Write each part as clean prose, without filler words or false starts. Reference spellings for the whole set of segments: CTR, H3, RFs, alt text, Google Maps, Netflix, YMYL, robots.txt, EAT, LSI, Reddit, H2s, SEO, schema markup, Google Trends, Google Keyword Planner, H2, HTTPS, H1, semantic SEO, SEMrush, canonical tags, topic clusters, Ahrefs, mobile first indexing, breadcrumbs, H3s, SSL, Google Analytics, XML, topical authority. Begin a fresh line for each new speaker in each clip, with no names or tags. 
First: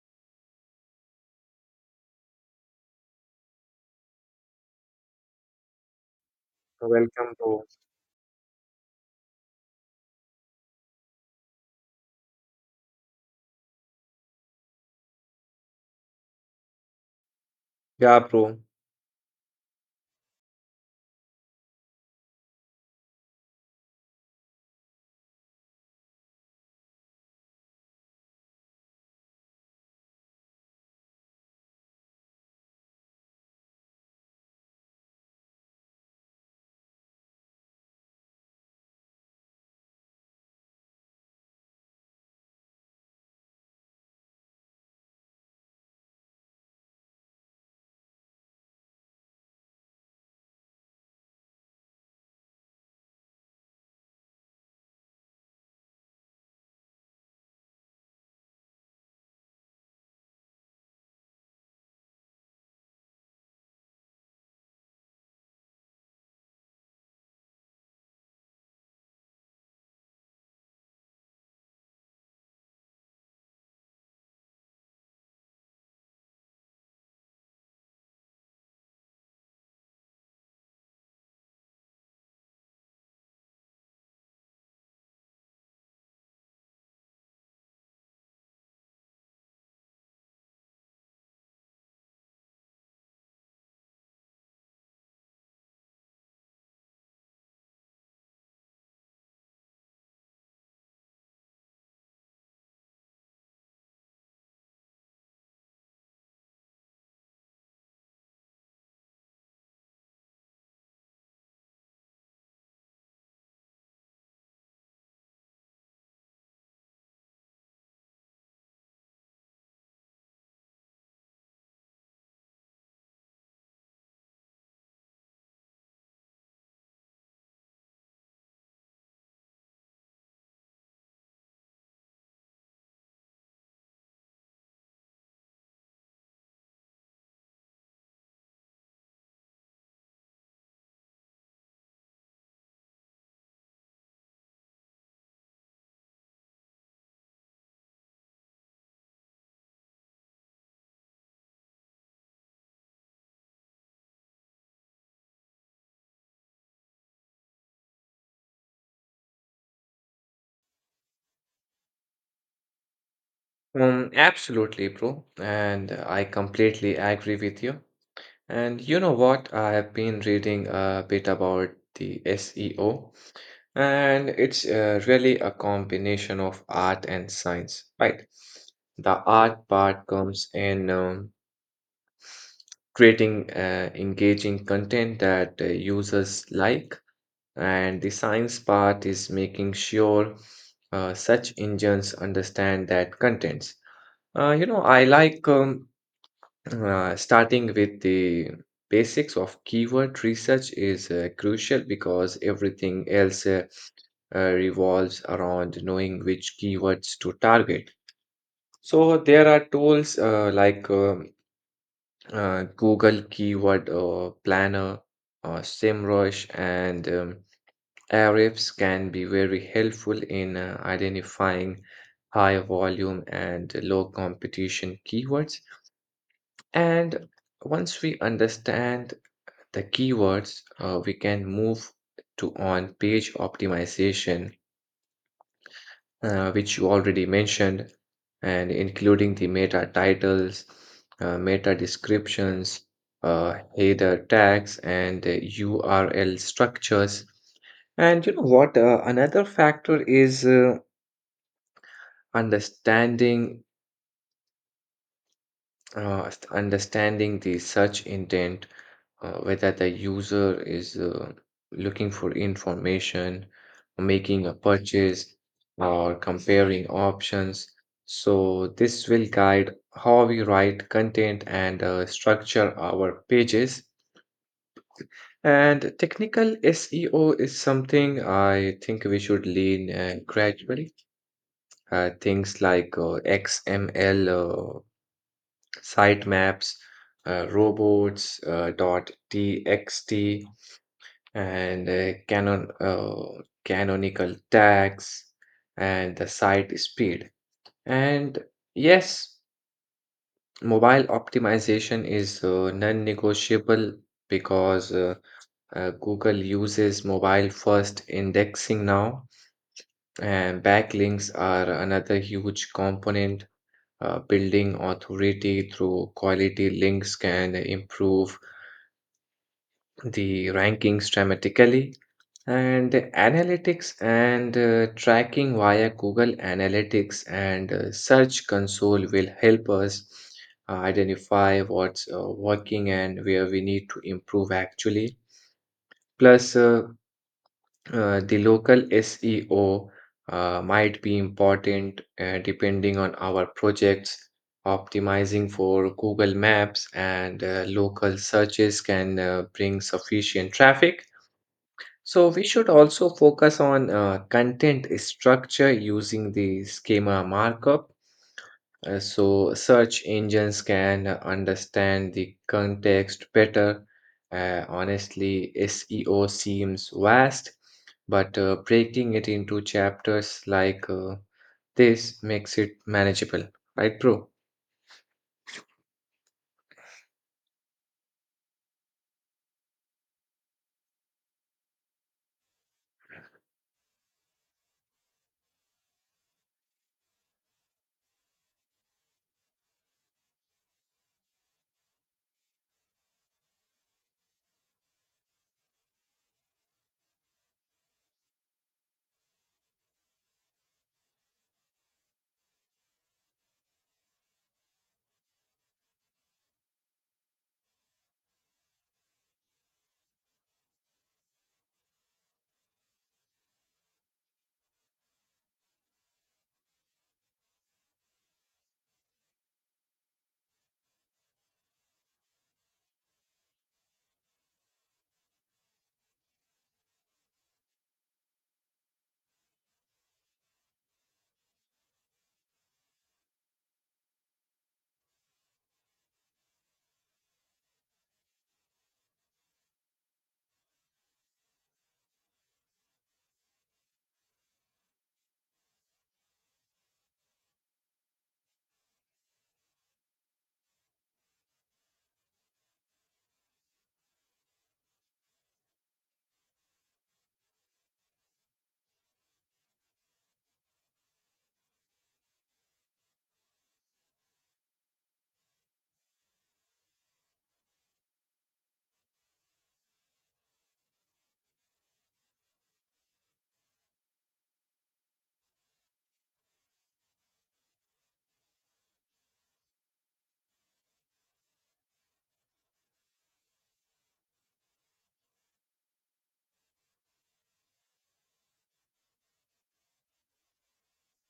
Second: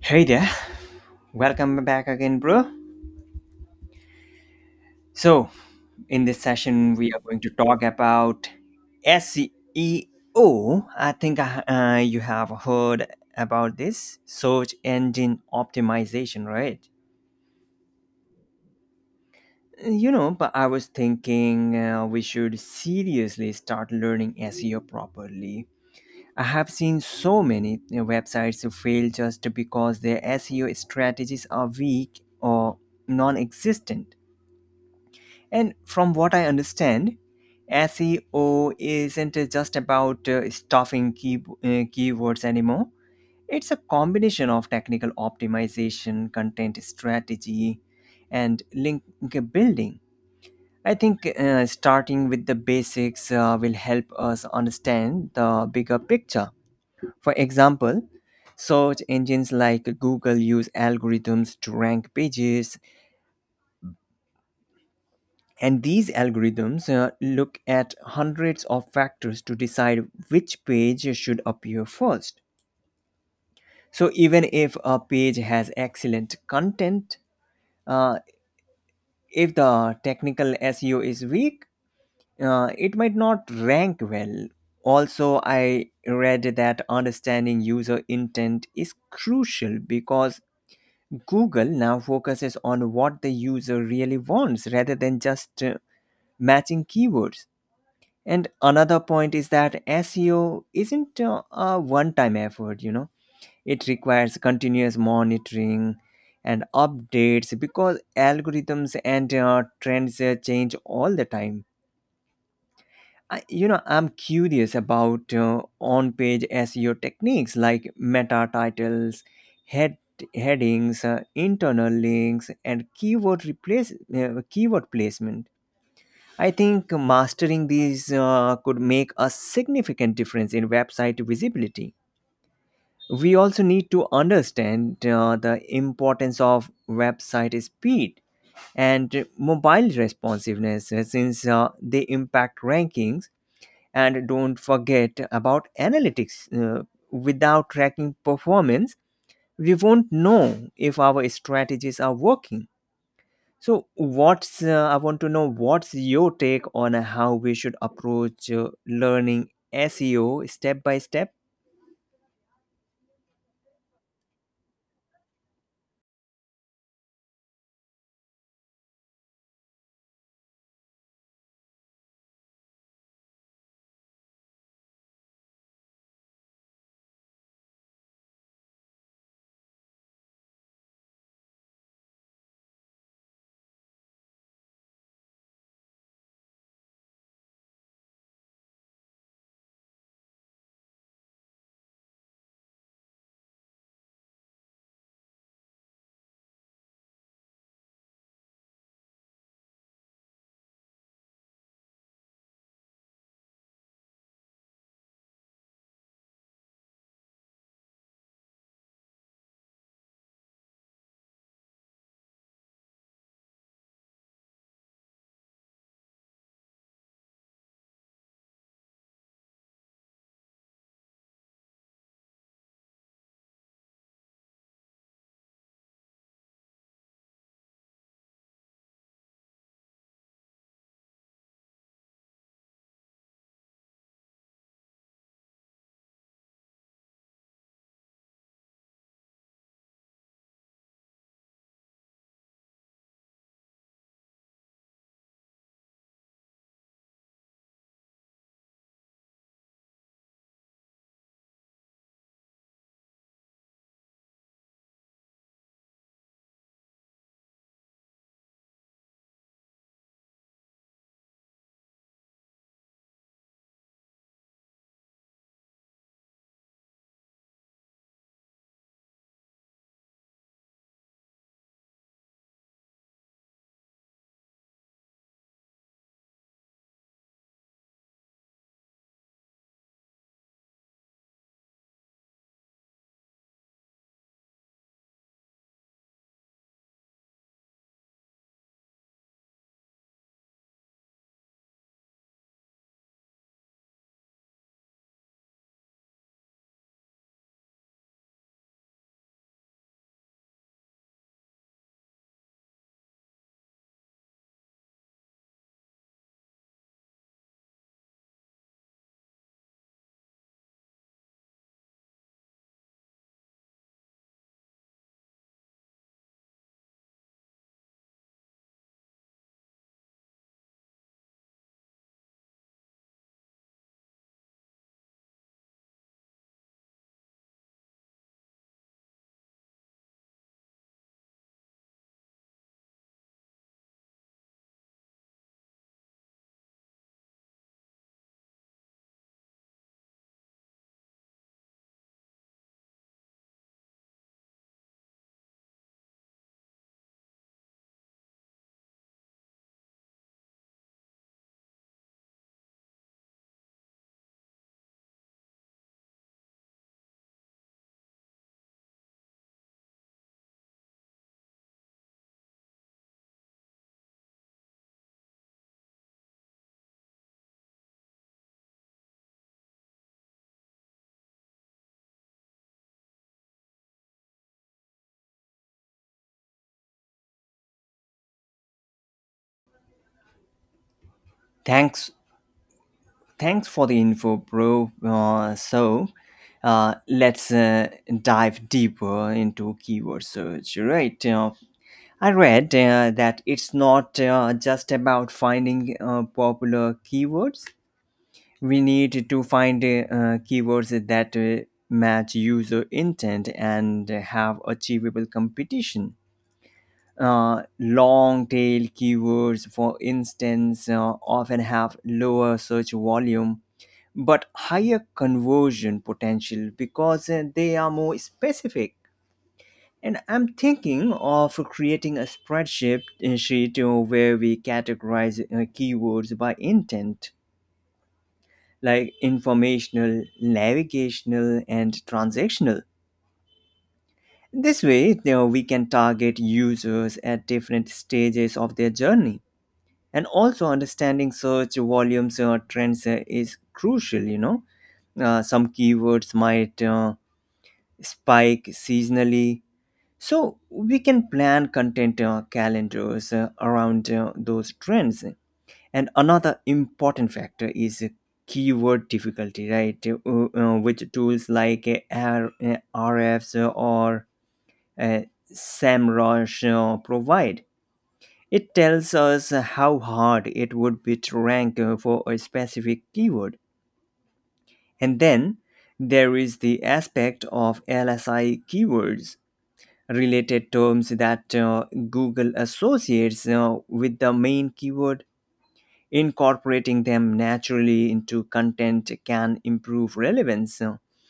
Hey there, welcome back again, bro. So, in this session, we are
Welcome,
going to
bro.
talk about SEO. I think you have heard about this search engine optimization, right?
Yeah, bro.
You know, but I was thinking we should seriously start learning SEO properly. I have seen so many websites fail just because their SEO strategies are weak or non existent. And from what I understand, SEO isn't just about keywords anymore. It's a combination of technical optimization, content strategy, and link building. I think starting with the basics will help us understand the bigger picture. For example, search engines like Google use algorithms to rank pages. And these algorithms look at hundreds of factors to decide which page should appear first. So, even if a page has excellent content, uh, if the technical SEO is weak, it might not rank well. Also, I read that understanding user intent is crucial because Google now focuses on what the user really wants rather than just matching keywords. And another point is that SEO isn't a one time effort, you know, it requires continuous monitoring and updates because algorithms and trends change all the time. I'm curious about on page SEO techniques like meta titles, head headings, internal links, and keyword placement. I think mastering these could make a significant difference in website visibility. We also need to understand the importance of website speed and mobile responsiveness since they impact rankings. And don't forget about analytics. Without tracking performance, we won't know if our strategies are working. So, what's I want to know what's your take on how we should approach learning SEO step by step?
Absolutely, bro. And I completely agree with you. And you know what? I have been reading a bit about the SEO, and it's really a combination of art and science, right? The art part comes in creating engaging content that users like, and the science part is making sure such engines understand that content. You know, I like starting with the basics of keyword research is crucial because everything else revolves around knowing which keywords to target. So there are tools like Google Keyword Planner, SEMrush, and Ahrefs can be very helpful in identifying high volume and low competition keywords. And once we understand the keywords, we can move to on page optimization, which you already mentioned, and including the meta titles, meta descriptions, header tags, and URL structures. And you know what? Another factor is understanding understanding the search intent, whether the user is looking for information, making a purchase, or comparing options. So this will guide how we write content and structure our pages. And technical SEO is something I think we should lean gradually. Things like XML sitemaps, robots, dot .txt, and canonical tags and the site speed and yes, mobile optimization is non-negotiable because google uses mobile first indexing now. And backlinks are another huge component. Uh, building authority through quality links can improve the rankings dramatically. And analytics and tracking via Google Analytics and Search Console will help us identify what's working and where we need to improve actually. Plus, the local SEO might be important, depending on our projects. Optimizing for Google Maps and local searches can bring sufficient traffic. So we should also focus on content structure using the schema markup, so search engines can understand the context better. Honestly, SEO seems vast, but breaking it into chapters like this makes it manageable, right, bro?
Thanks, thanks for the info, bro. So, let's Dive deeper into keyword search, right? I read that it's not just about finding popular keywords. We need to find keywords that match user intent and have achievable competition. Long tail keywords, for instance, often have lower search volume but higher conversion potential because they are more specific. And I'm thinking of creating a spreadsheet sheet where we categorize keywords by intent, like informational, navigational, and transactional. This way, you know, we can target users at different stages of their journey. And also, understanding search volumes or trends is crucial, you know. Some keywords might spike seasonally. So we can plan content calendars around those trends. And another important factor is keyword difficulty, right? With tools like RFs or uh, SEMrush provide. It tells us how hard it would be to rank for a specific keyword. And then there is the aspect of LSI keywords, related terms that Google associates with the main keyword. Incorporating them naturally into content can improve relevance.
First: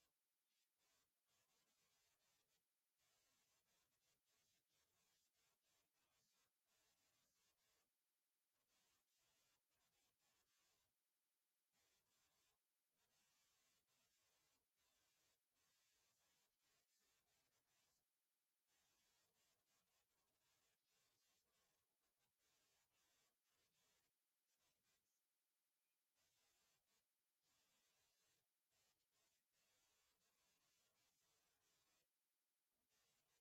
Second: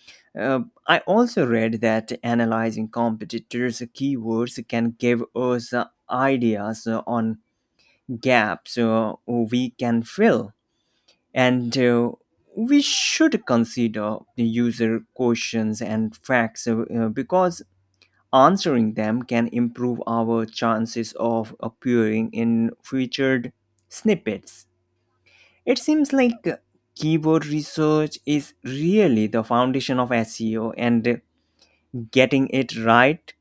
Uh, I also read that analyzing competitors' keywords can give us ideas on gaps we can fill, and we should consider the user questions and facts because answering them can improve our chances of appearing in featured snippets. It seems like keyword research is really the foundation of SEO, and getting it right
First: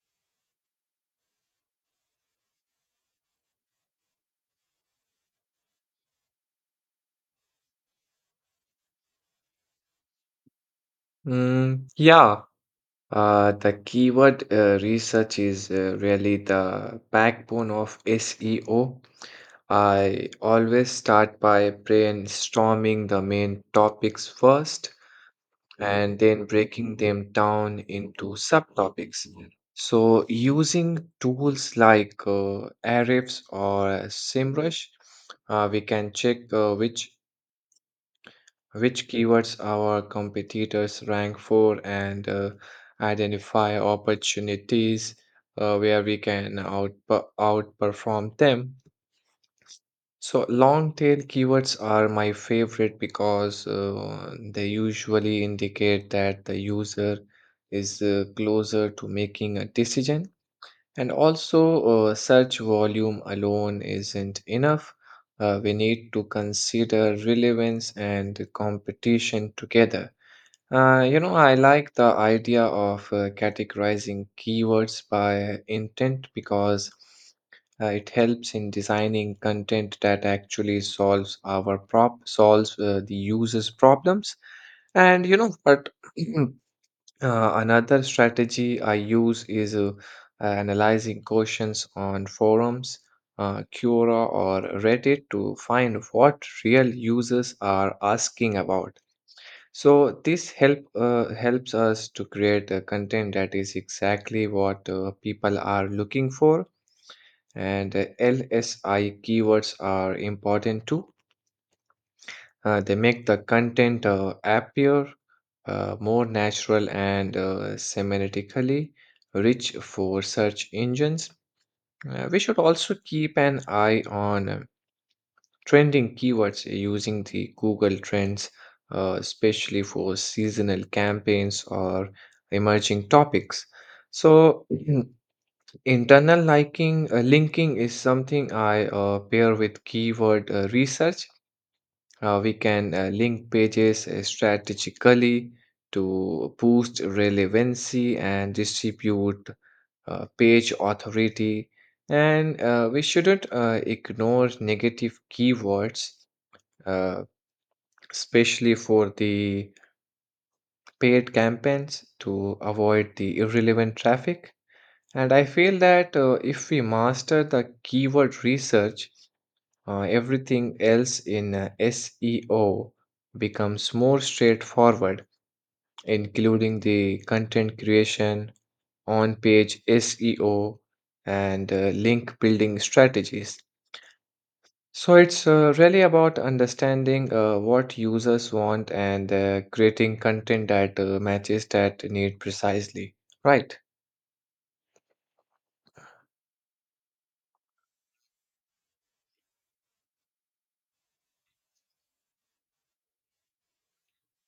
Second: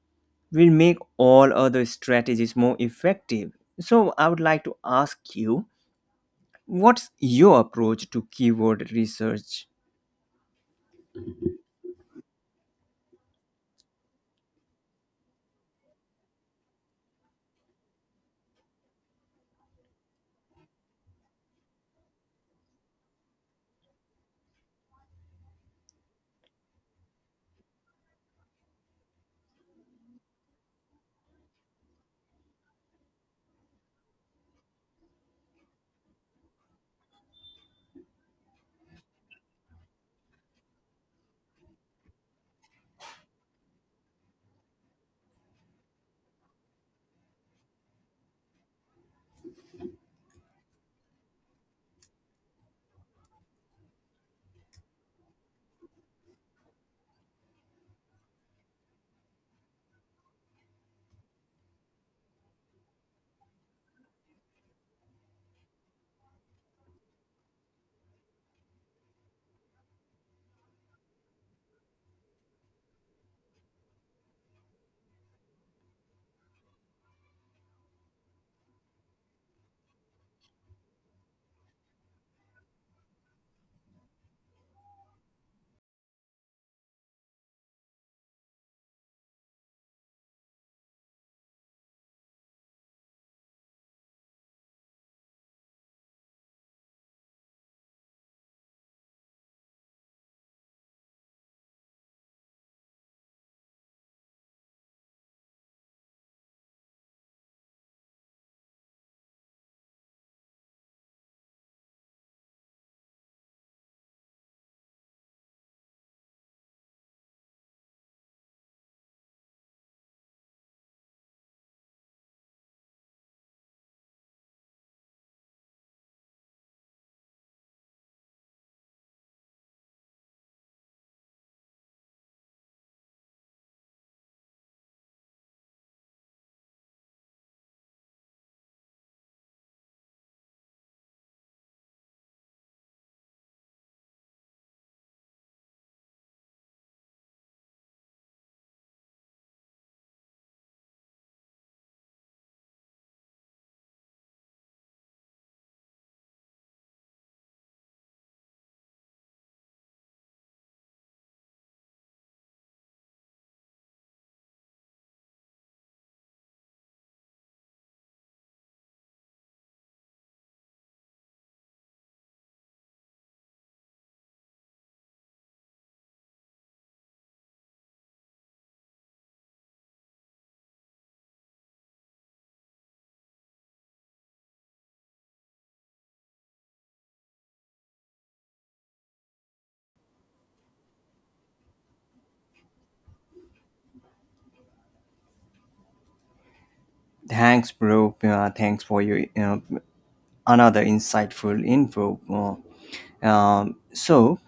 will make all other strategies more effective. So, I would like to ask you, what's your approach to keyword research?
Mm, yeah, the keyword research is really the backbone of SEO. I always start by brainstorming the main topics first and then breaking them down into subtopics. So, using tools like Ahrefs or SEMrush, we can check which keywords our competitors rank for and identify opportunities where we can outperform them. So long tail keywords are my favorite because they usually indicate that the user is closer to making a decision. And also, search volume alone isn't enough. We need to consider relevance and competition together. You know, I like the idea of categorizing keywords by intent because it helps in designing content that actually solves our prop solves the user's problems. But uh, another strategy I use is analyzing questions on forums, Quora, or Reddit to find what real users are asking about. So this helps us to create a content that is exactly what people are looking for, and LSI keywords are important too. They make the content appear more natural and semantically rich for search engines. We should also keep an eye on trending keywords using the Google Trends, especially for seasonal campaigns or emerging topics. So, internal linking is something I pair with keyword research. We can link pages strategically to boost relevancy and distribute page authority. And we shouldn't ignore negative keywords, uh, especially for the paid campaigns to avoid the irrelevant traffic. And I feel that if we master the keyword research, everything else in SEO becomes more straightforward, including the content creation, on page SEO, and link building strategies. So it's really about understanding what users want and creating content that matches that need precisely. Right.
Thanks, bro. Thanks for your another insightful info. So,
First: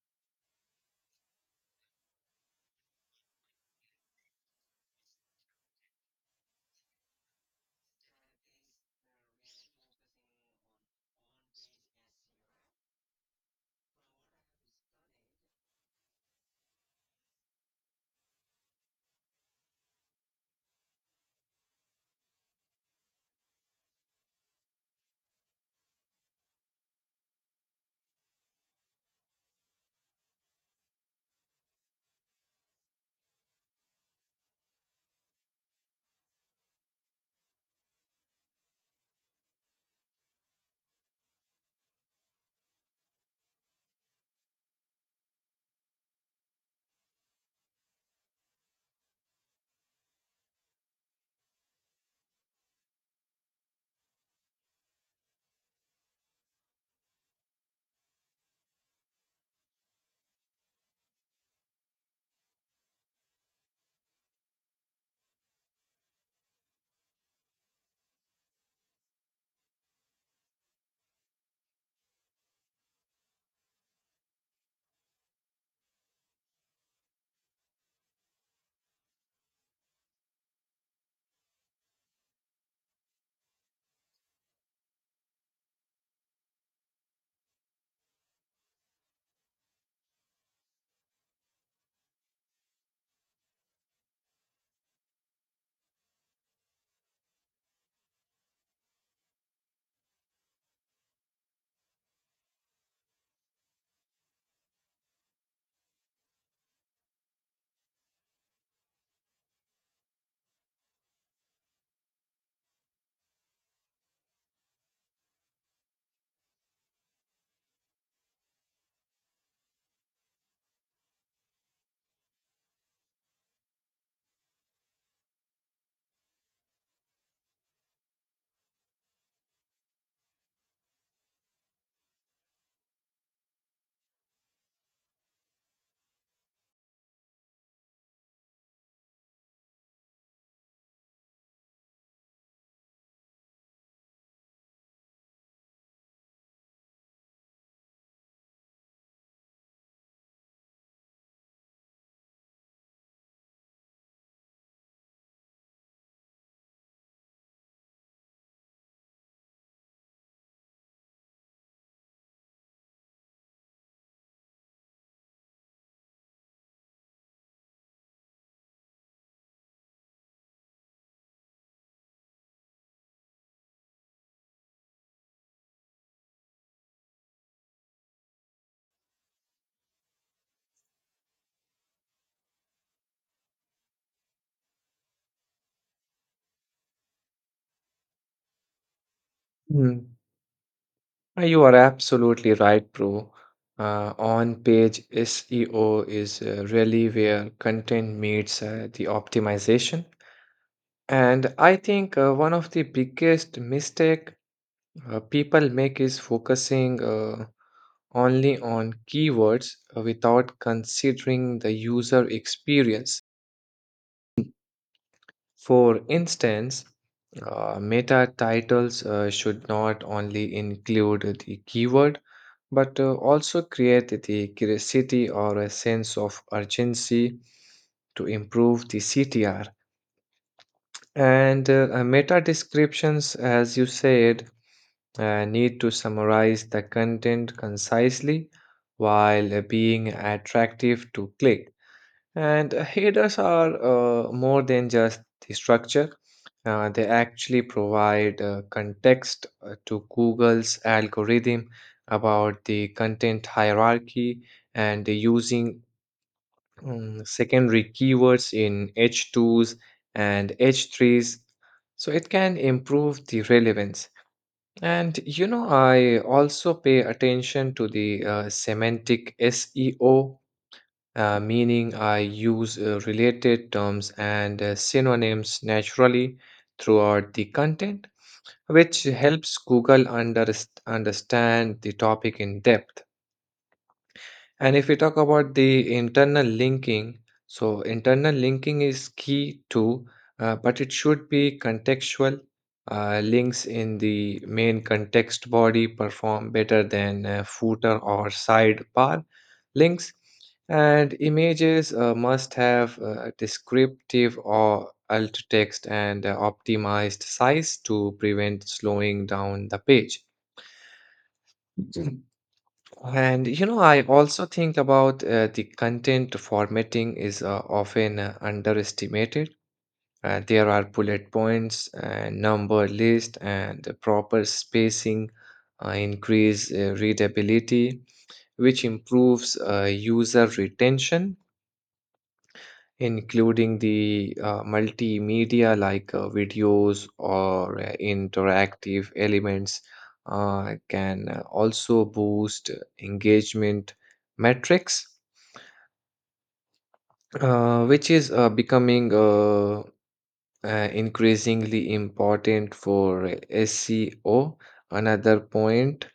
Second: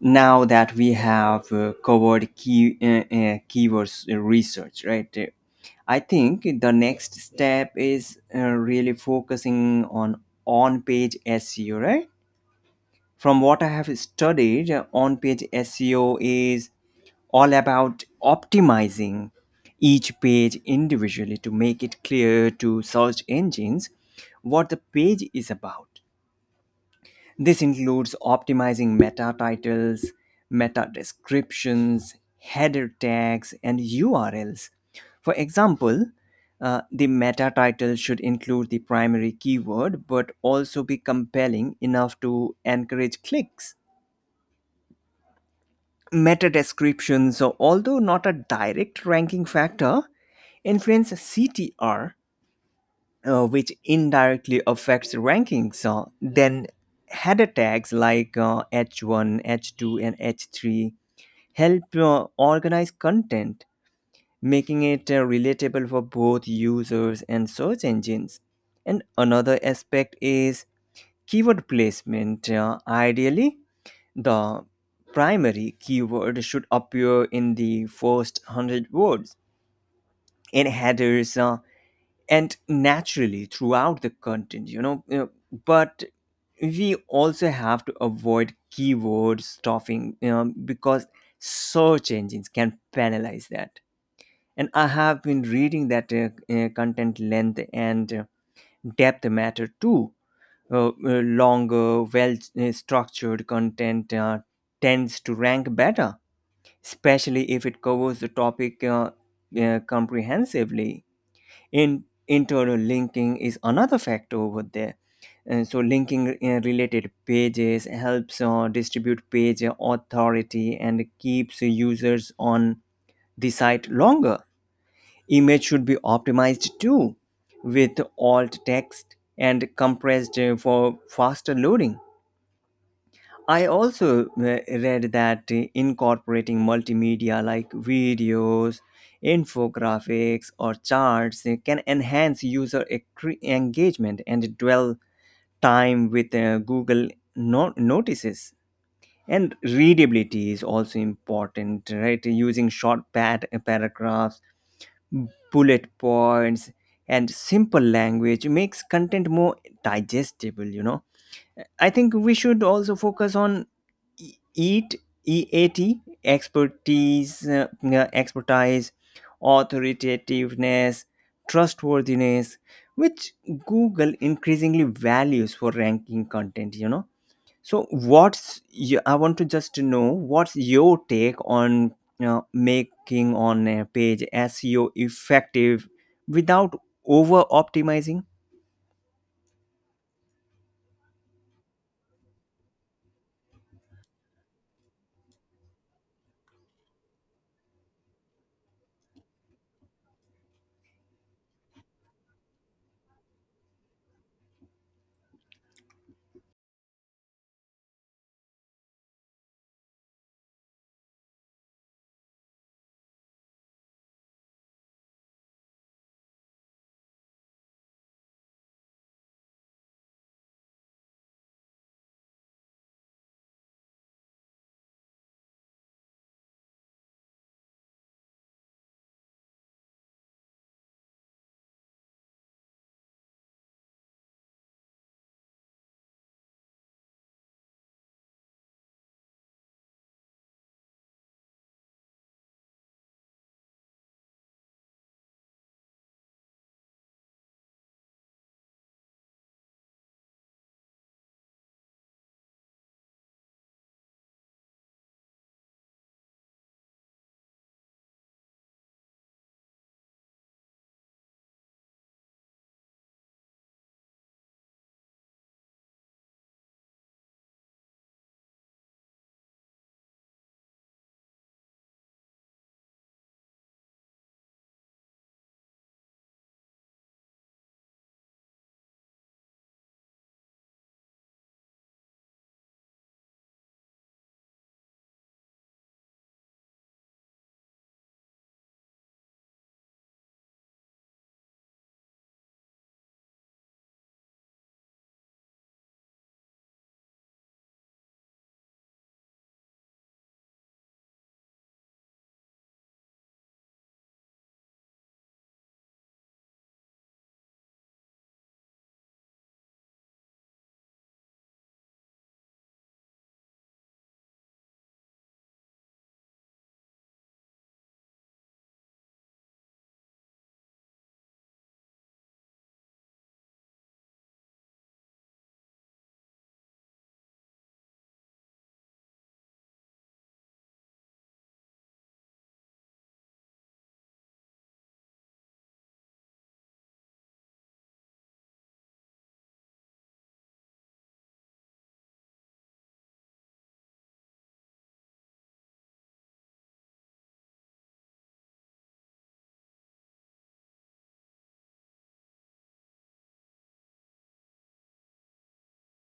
now that we have covered keywords research, right? I think the next step is really focusing on page SEO, right? From what I have studied, on page SEO is all about optimizing each page individually to make it clear to search engines what the page is about. This includes optimizing meta titles, meta descriptions, header tags, and URLs. For example, the meta title should include the primary keyword but also be compelling enough to encourage clicks. Meta descriptions, so although not a direct ranking factor, influence CTR, which indirectly affects rankings. Then header tags like H1, H2, and H3 help organize content, making it relatable for both users and search engines. And another aspect is keyword placement. Ideally, the primary keyword should appear in the first 100 words. In headers, and naturally throughout the content, you know, but we also have to avoid keyword stuffing, you know, because search engines can penalize that. And I have been reading that content length and depth matter too. Longer, well structured content tends to rank better, especially if it covers the topic comprehensively. In internal linking is another factor over there, and so linking related pages helps distribute page authority and keeps users on the site longer. Image should be optimized too, with alt text and compressed for faster loading. I also read that incorporating multimedia like videos, infographics, or charts can enhance user engagement and dwell time with Google notices. And readability is also important, right? Using short paragraphs, bullet points, and simple language makes content more digestible, you know. I think we should also focus on EAT, expertise, authoritativeness, trustworthiness, which Google increasingly values for ranking content, you know. So, I want to just know what's your take on you making on a page SEO effective without over optimizing?
Hmm. You are absolutely right, bro. On-page SEO is really where content meets the optimization. And I think one of the biggest mistake people make is focusing only on keywords without considering the user experience. For instance, meta titles should not only include the keyword but also create the curiosity or a sense of urgency to improve the CTR. And meta descriptions, as you said, I need to summarize the content concisely while being attractive to click. And headers are more than just the structure, they actually provide context to Google's algorithm about the content hierarchy and using secondary keywords in H2s and H3s. So it can improve the relevance. And you know, I also pay attention to the semantic SEO, meaning I use related terms and synonyms naturally throughout the content, which helps Google understand the topic in depth. And if we talk about the internal linking, so internal linking is key too, but it should be contextual. Links in the main context body perform better than footer or sidebar links, and images must have descriptive or alt text and optimized size to prevent slowing down the page. And you know, I also think about the content formatting is often underestimated. There are bullet points, number list, and the proper spacing increase readability, which improves user retention, including the multimedia like videos or interactive elements can also boost engagement metrics, which is becoming increasingly important for SEO. Another point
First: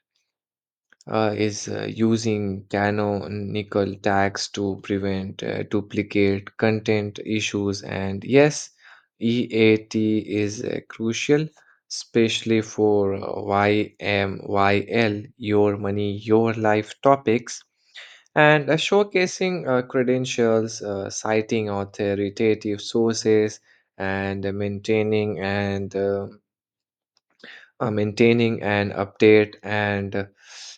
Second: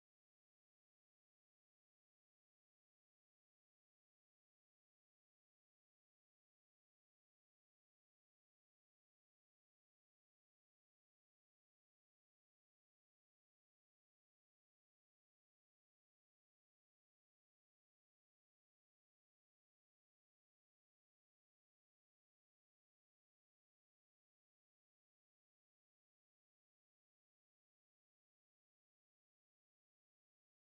is using canonical tags to prevent duplicate content issues. And yes, EAT is crucial, especially for YMYL, your money, your life topics. And showcasing credentials, citing authoritative sources, and maintaining an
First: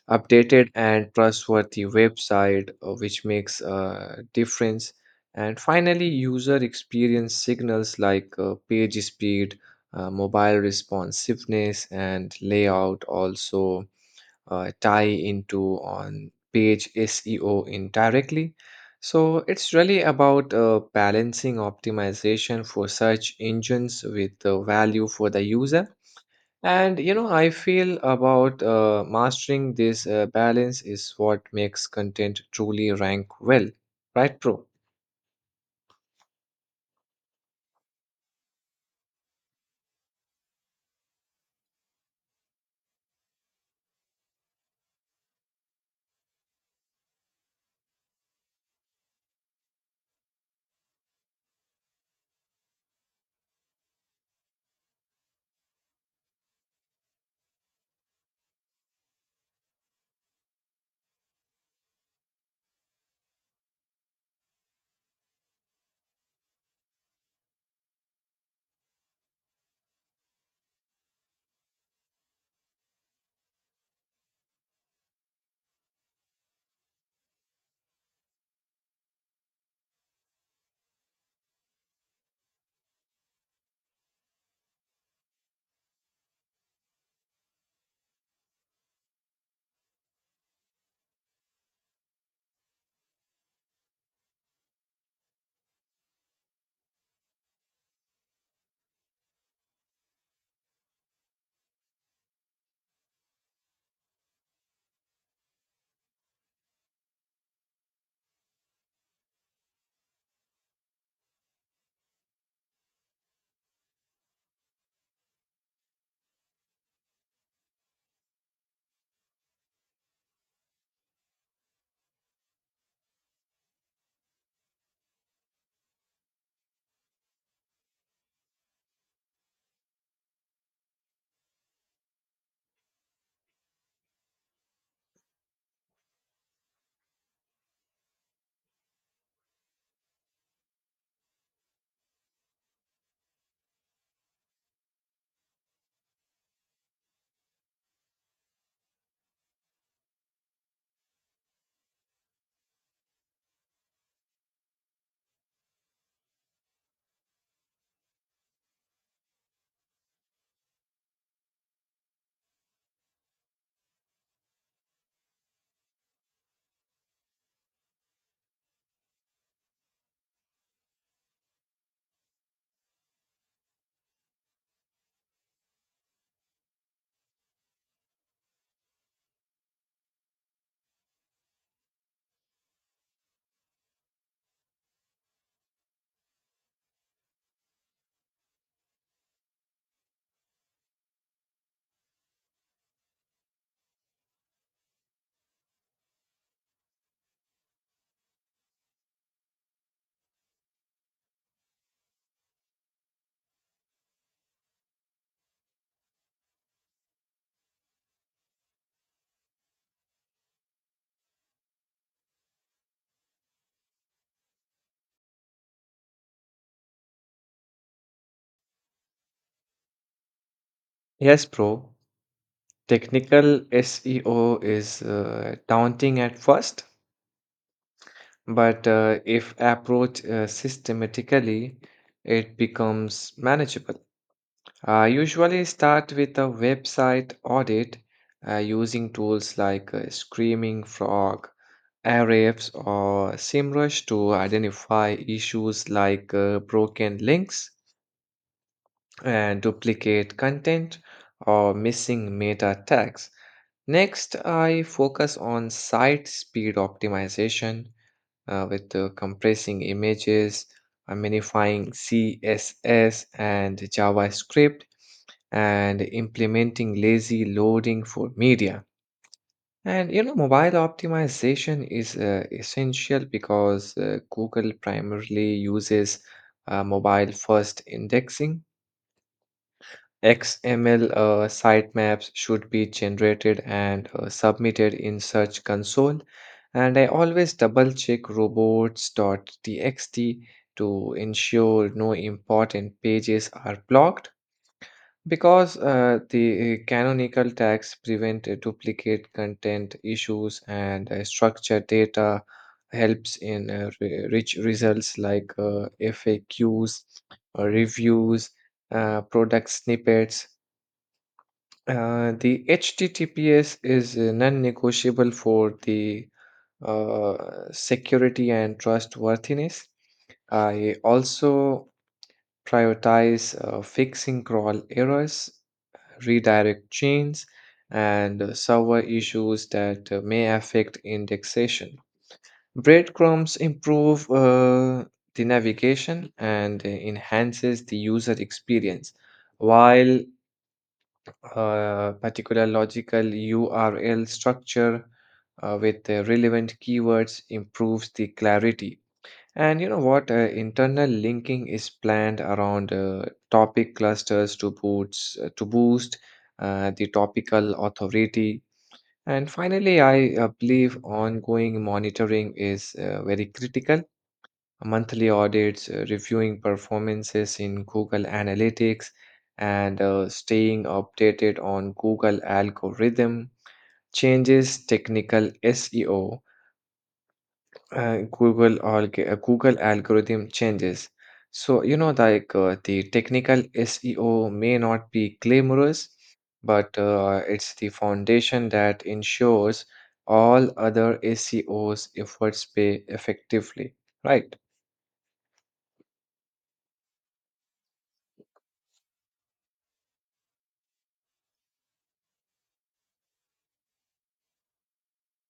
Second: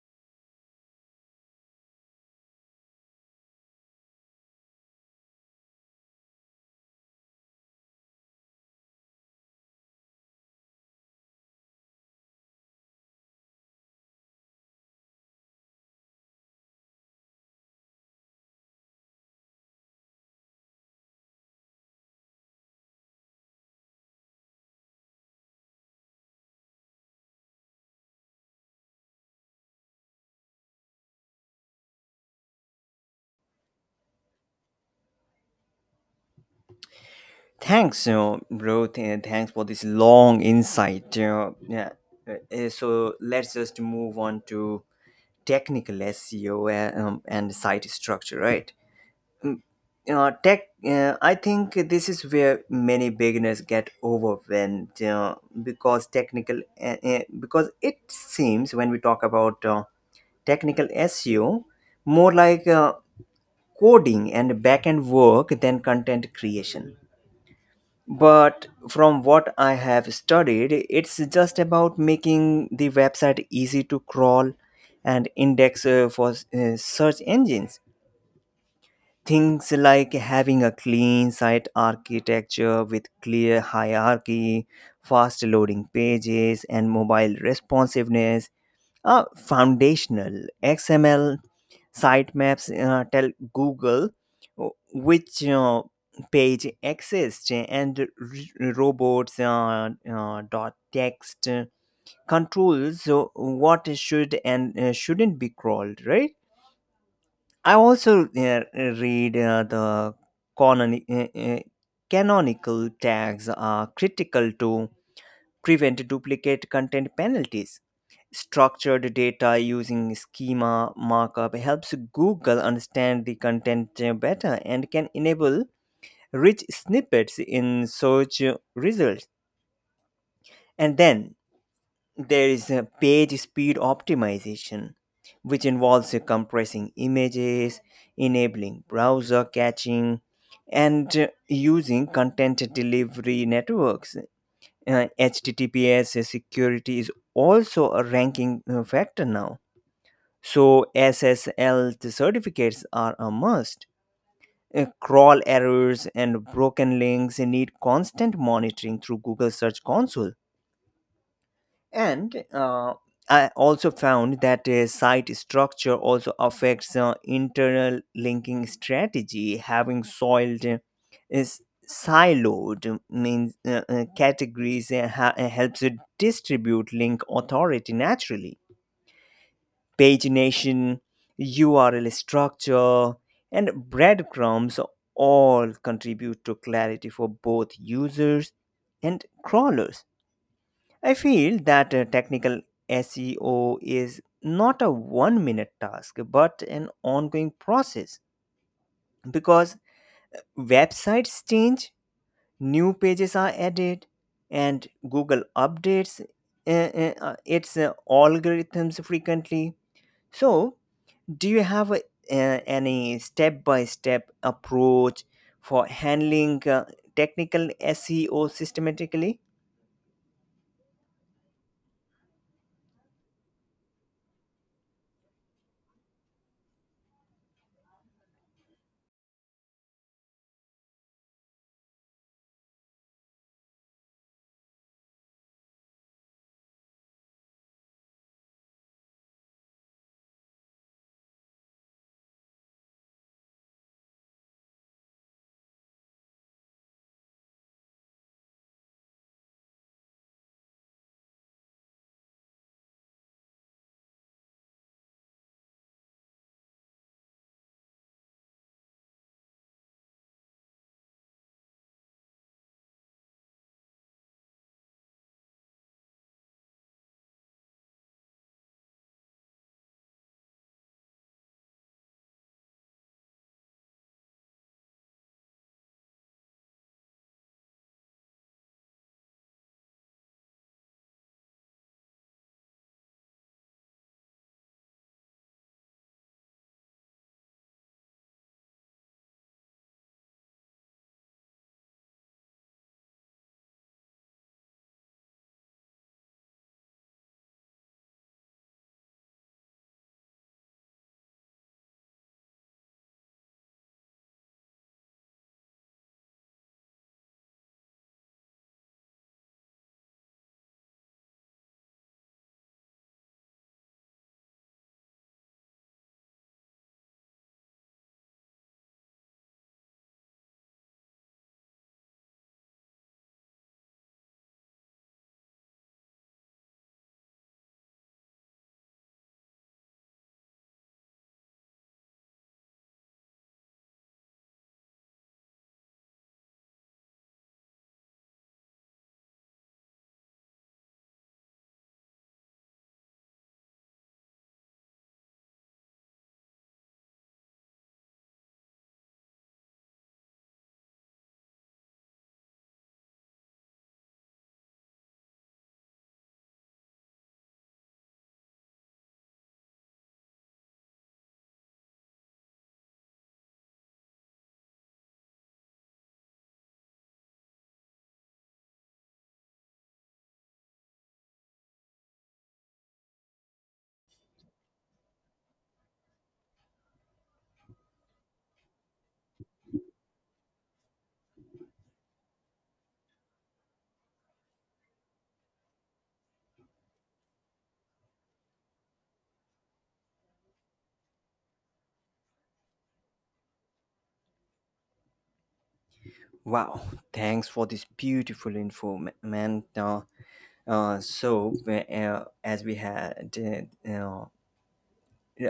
updated and trustworthy website, which makes a difference. And finally, user experience signals like page speed, mobile responsiveness, and layout also tie into on page SEO indirectly. So it's really about balancing optimization for search engines with the value for the user. And you know, I feel about mastering this balance is what makes content truly rank well, right, Pro?
Thanks, you know, bro. Thanks for this long insight. You know, yeah. So let's just move on to technical SEO and site structure, right? You know, tech. I think this is where many beginners get overwhelmed, you know, because technical. Because it seems when we talk about technical SEO, more like coding and backend work than content creation. But from what I have studied, it's just about making the website easy to crawl and index for search engines. Things like having a clean site architecture with clear hierarchy, fast loading pages, and mobile responsiveness are foundational. XML sitemaps tell Google which page exists, and robots dot text controls what should and shouldn't be crawled, right? I also read the canoni- uh, uh, canonical tags are critical to prevent duplicate content penalties. Structured data using schema markup helps Google understand the content better and can enable rich snippets in search results. And then there is page speed optimization, which involves compressing images, enabling browser caching, and using content delivery networks. HTTPS security is also a ranking factor now. So SSL certificates are a must. Crawl errors and broken links need constant monitoring through Google Search Console. And I also found that site structure also affects internal linking strategy. Having soiled is Siloed means categories helps it distribute link authority naturally. Pagination, URL structure, and breadcrumbs all contribute to clarity for both users and crawlers. I feel that technical SEO is not a one minute task but an ongoing process because websites change, new pages are added, and Google updates its algorithms frequently. So, do you have any step by step approach for handling technical SEO systematically?
Yes, Pro. Technical SEO is daunting at first, but if approached systematically, it becomes manageable. I usually start with a website audit using tools like Screaming Frog, Ahrefs, or SEMrush to identify issues like broken links and duplicate content or missing meta tags. Next, I focus on site speed optimization with compressing images, minifying CSS and JavaScript, and implementing lazy loading for media. And you know, mobile optimization is essential because Google primarily uses mobile first indexing. XML sitemaps should be generated and submitted in Search Console. And I always double check robots.txt to ensure no important pages are blocked. Because the canonical tags prevent duplicate content issues and structured data helps in rich results like FAQs, reviews, product snippets. The HTTPS is non-negotiable for the uh, security and trustworthiness. I also prioritize fixing crawl errors, redirect chains, and server issues that may affect indexation. Breadcrumbs improve the navigation and enhances the user experience, while particular logical URL structure with the relevant keywords improves the clarity. And you know what? Internal linking is planned around topic clusters to boost the topical authority. And finally, I believe ongoing monitoring is very critical. Monthly audits, reviewing performances in Google Analytics, and staying updated on Google algorithm changes, technical SEO uh, Google or Google algorithm changes. So you know, like the technical SEO may not be glamorous, but it's the foundation that ensures all other SEOs efforts pay effectively. Right.
Wow, thanks for this beautiful info, man. As we had uh, uh,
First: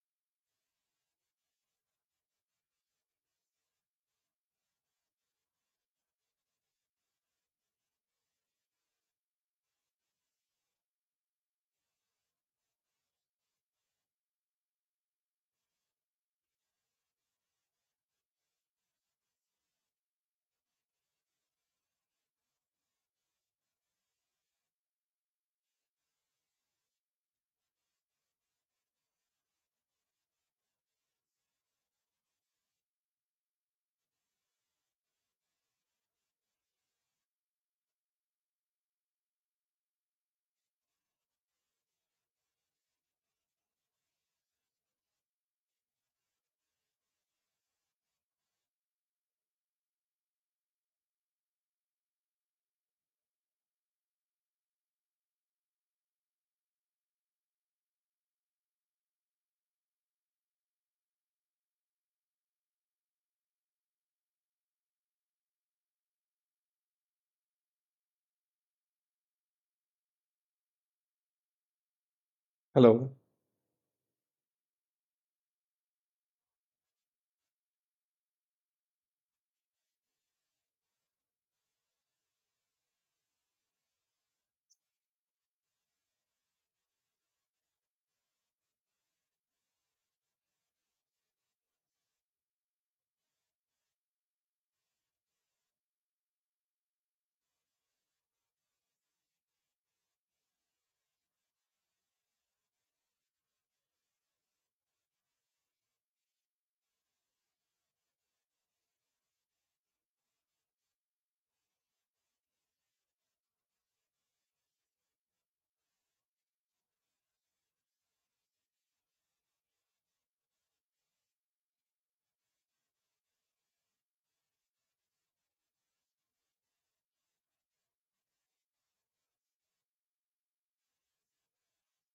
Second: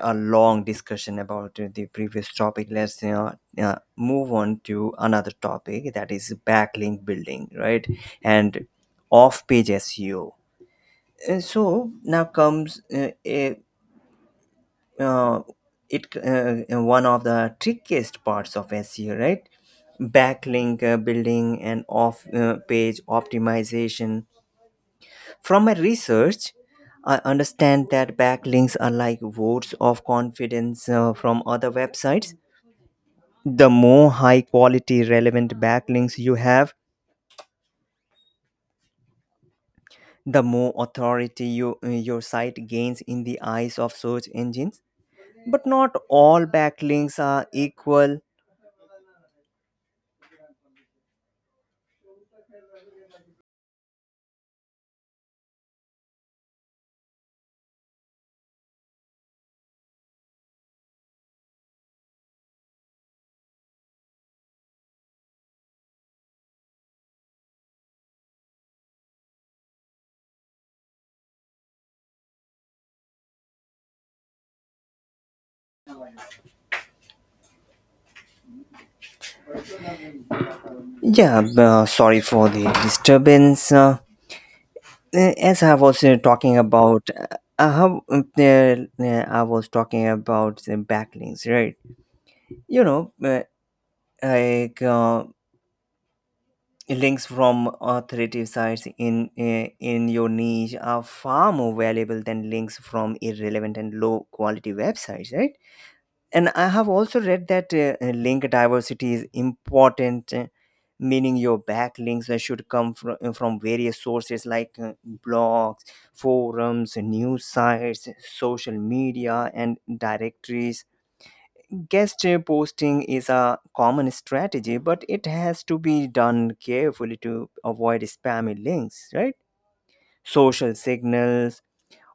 a long discussion about the previous topic, let's, you know, move on to another topic, that is backlink building, right? And off page SEO. So now comes a uh, it one of the trickiest parts of SEO, right? Backlink building and off page optimization. From my research, I understand that backlinks are like votes of confidence from other websites. The more high quality relevant backlinks you have, the more authority your site gains in the eyes of search engines. But not all backlinks are equal.
Hello.
Yeah, sorry for the disturbance. As I was talking about, how, I was talking about the backlinks, right? You know, like links from authoritative sites in your niche are far more valuable than links from irrelevant and low quality websites, right? And I have also read that link diversity is important, eh, meaning your backlinks should come from various sources like blogs, forums, news sites, social media, and directories. Guest posting is a common strategy, but it has to be done carefully to avoid spammy links, right? Social signals,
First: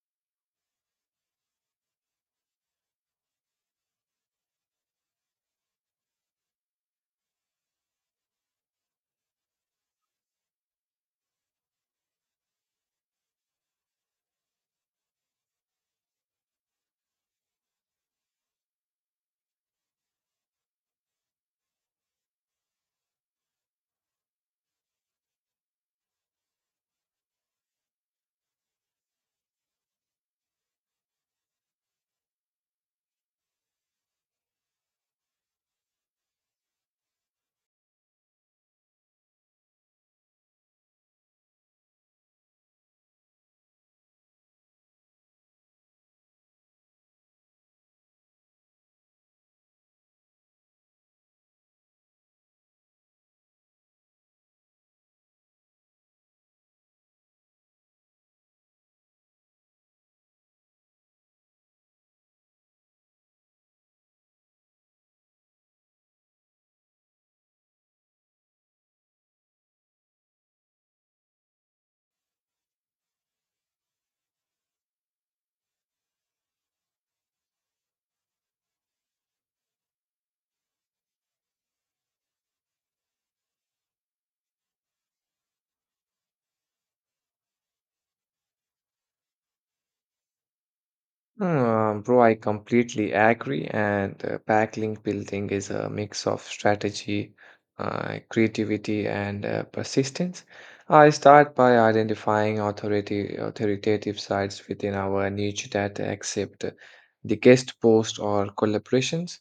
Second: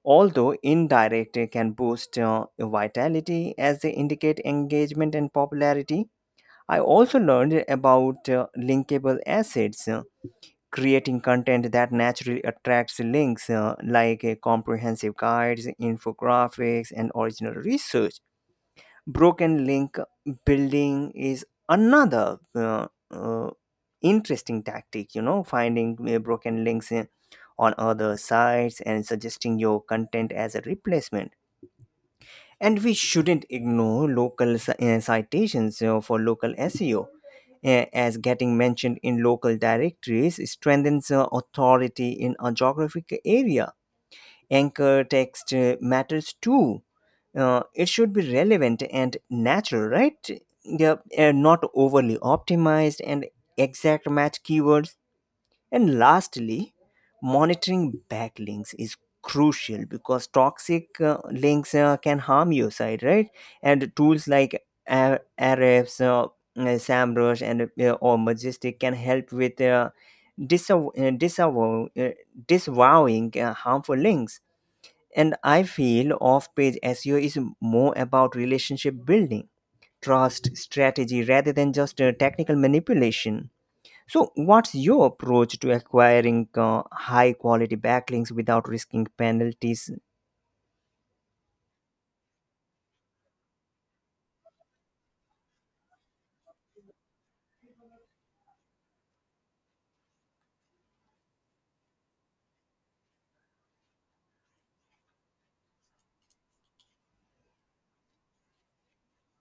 although indirect, can boost vitality as they indicate engagement and popularity. I also learned about linkable assets, creating content that naturally attracts links, like comprehensive guides, infographics, and original research. Broken link building is another interesting tactic, you know, finding broken links on other sites and suggesting your content as a replacement. And we shouldn't ignore local citations, you know, for local SEO, as getting mentioned in local directories strengthens authority in a geographic area. Anchor text matters too. It should be relevant and natural, right? Yeah, and not overly optimized and exact match keywords. And lastly, monitoring backlinks is crucial because toxic links can harm your site, right? And tools like Ahrefs, samrush, and or majestic can help with disav- uh, disav- uh, disavowing harmful links. And I feel off page SEO is more about relationship building, trust, strategy, rather than just technical manipulation. So, what's your approach to acquiring high quality backlinks without risking penalties?
Bro, I completely agree. And backlink building is a mix of strategy, creativity, and persistence. I start by identifying authority authoritative sites within our niche that accept the guest post or collaborations.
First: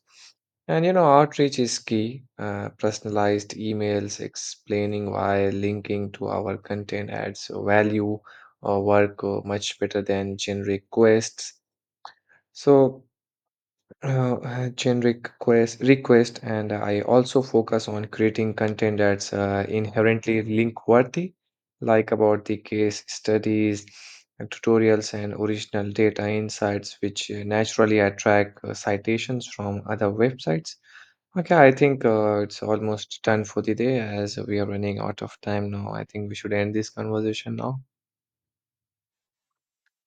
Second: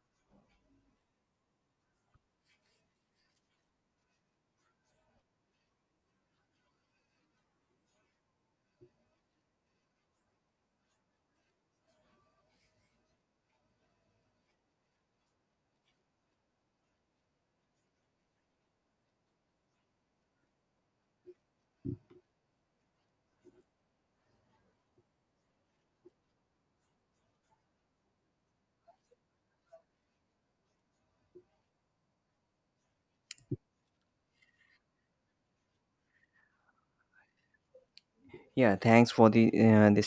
And you know, outreach is key. Personalized emails explaining why linking to our content adds value or work much better than generic quests. So, generic quest request, and I also focus on creating content that's inherently link worthy, like about the case studies, tutorials, and original data insights, which naturally attract citations from other websites. Okay, I think it's almost done for the day as we are running out of time now. I think we should end this conversation now.
Yeah, thanks for the this